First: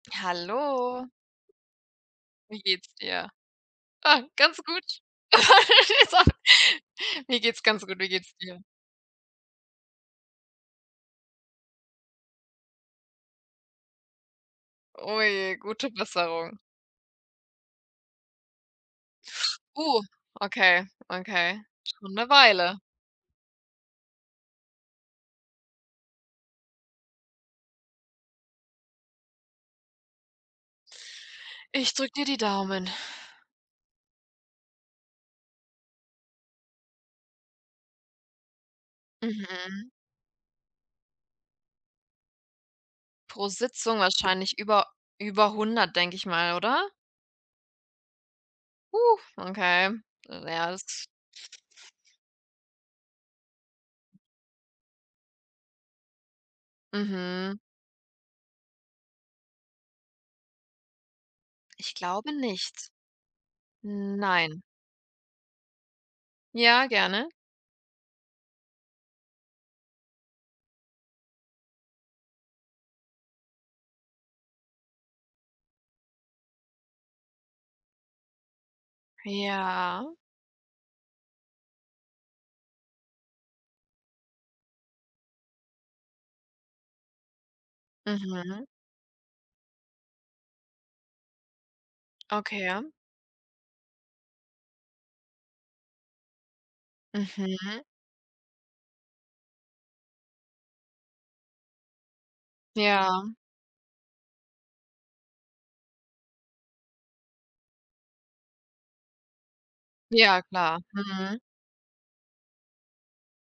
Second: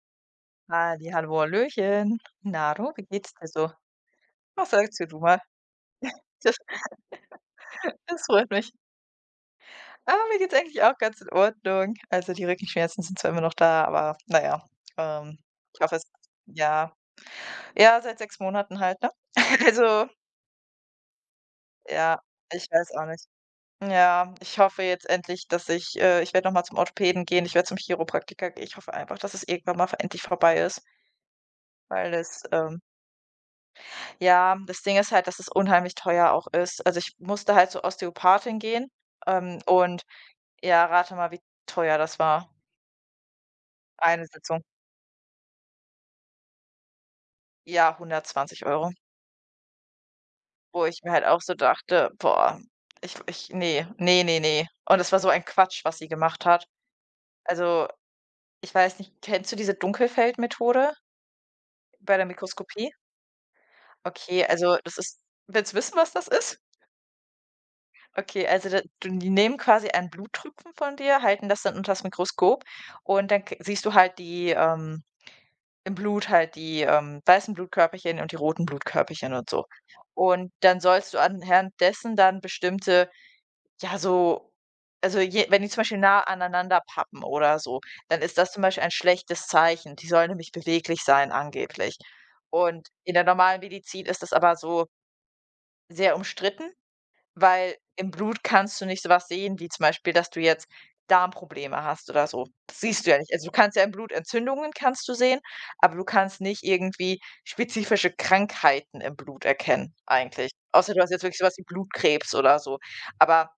Hallo. Hallihallo, hallöchen. Wie Na du, geht's wie dir? geht's dir so? Ah, ganz Was gut. sagst denn du mal? So. Das Mir geht's ganz gut. Wie das geht's freut dir? mich. Ah, mir geht's eigentlich auch ganz in Ordnung. Also die Rückenschmerzen sind zwar immer noch da, aber na ja. Oh Ähm, je, ich gute hoffe es Besserung. ja, ja seit 6 Monaten halt, ne? Oh, Also okay, okay, schon ja, 'ne ich Weile. weiß auch nicht. Ja, ich hoffe jetzt endlich, dass ich äh, ich werde noch mal zum Orthopäden gehen, ich werde zum Chiropraktiker gehen. Ich hoffe einfach, dass es irgendwann mal v endlich vorbei ist Ich drücke weil dir die es, ähm Daumen. Ja, das Ding ist halt, dass es unheimlich teuer auch ist. Also ich musste halt zur Ostheopathin gehen, ähm, Mhm. und ja, rate mal, wie teuer das war. Pro Sitzung Eine wahrscheinlich Sitzung. über über 100, denke ich mal, oder? Ja, 120€. Okay, ja Wo ich das mir halt auch so dachte: „Boah, ich ich ne. Ne, ne, ne.“ Und es war so ein Quatsch, was sie gemacht hat. Mhm. Also ich weiß nicht kennst du diese Dunkelfeld-Methode Ich bei der glaube Mikroskopie? nicht, Okay, nein. also das ist willst du wissen, was das ist? Ja, gerne. Okay, also da du die nehmen quasi einen Bluttropfen von dir, halten das dann unters Mikroskop und dann k siehst du halt die, ähm im Blut halt die, ähm, weißen Blutkörperchen und die roten Blutkörperchen und so. Ja. Und dann sollst du anhand dessen dann bestimmte, ja, so also je wenn die zum Beispiel nahe aneinander pappen oder so, dann ist das zum Mhm. Beispiel ein schlechtes Zeichen. Die sollen nämlich beweglich sein angeblich. Okay, Und ja. in der normalen Medizin ist das aber so sehr umstritten, weil Mhm. im Blut kannst du nicht so was sehen, wie zum Beispiel, dass du jetzt Darmprobleme hast oder so. Das siehst du ja Ja. nicht. Also du kannst ja im Blut Entzündungen kannst du sehen, aber du kannst nicht irgendwie spezifische Krankheiten im Blut erkennen, Ja, eigentlich. klar, Außer du hast jetzt wirklich mhm. so was wie Blutkrebs oder so. Aber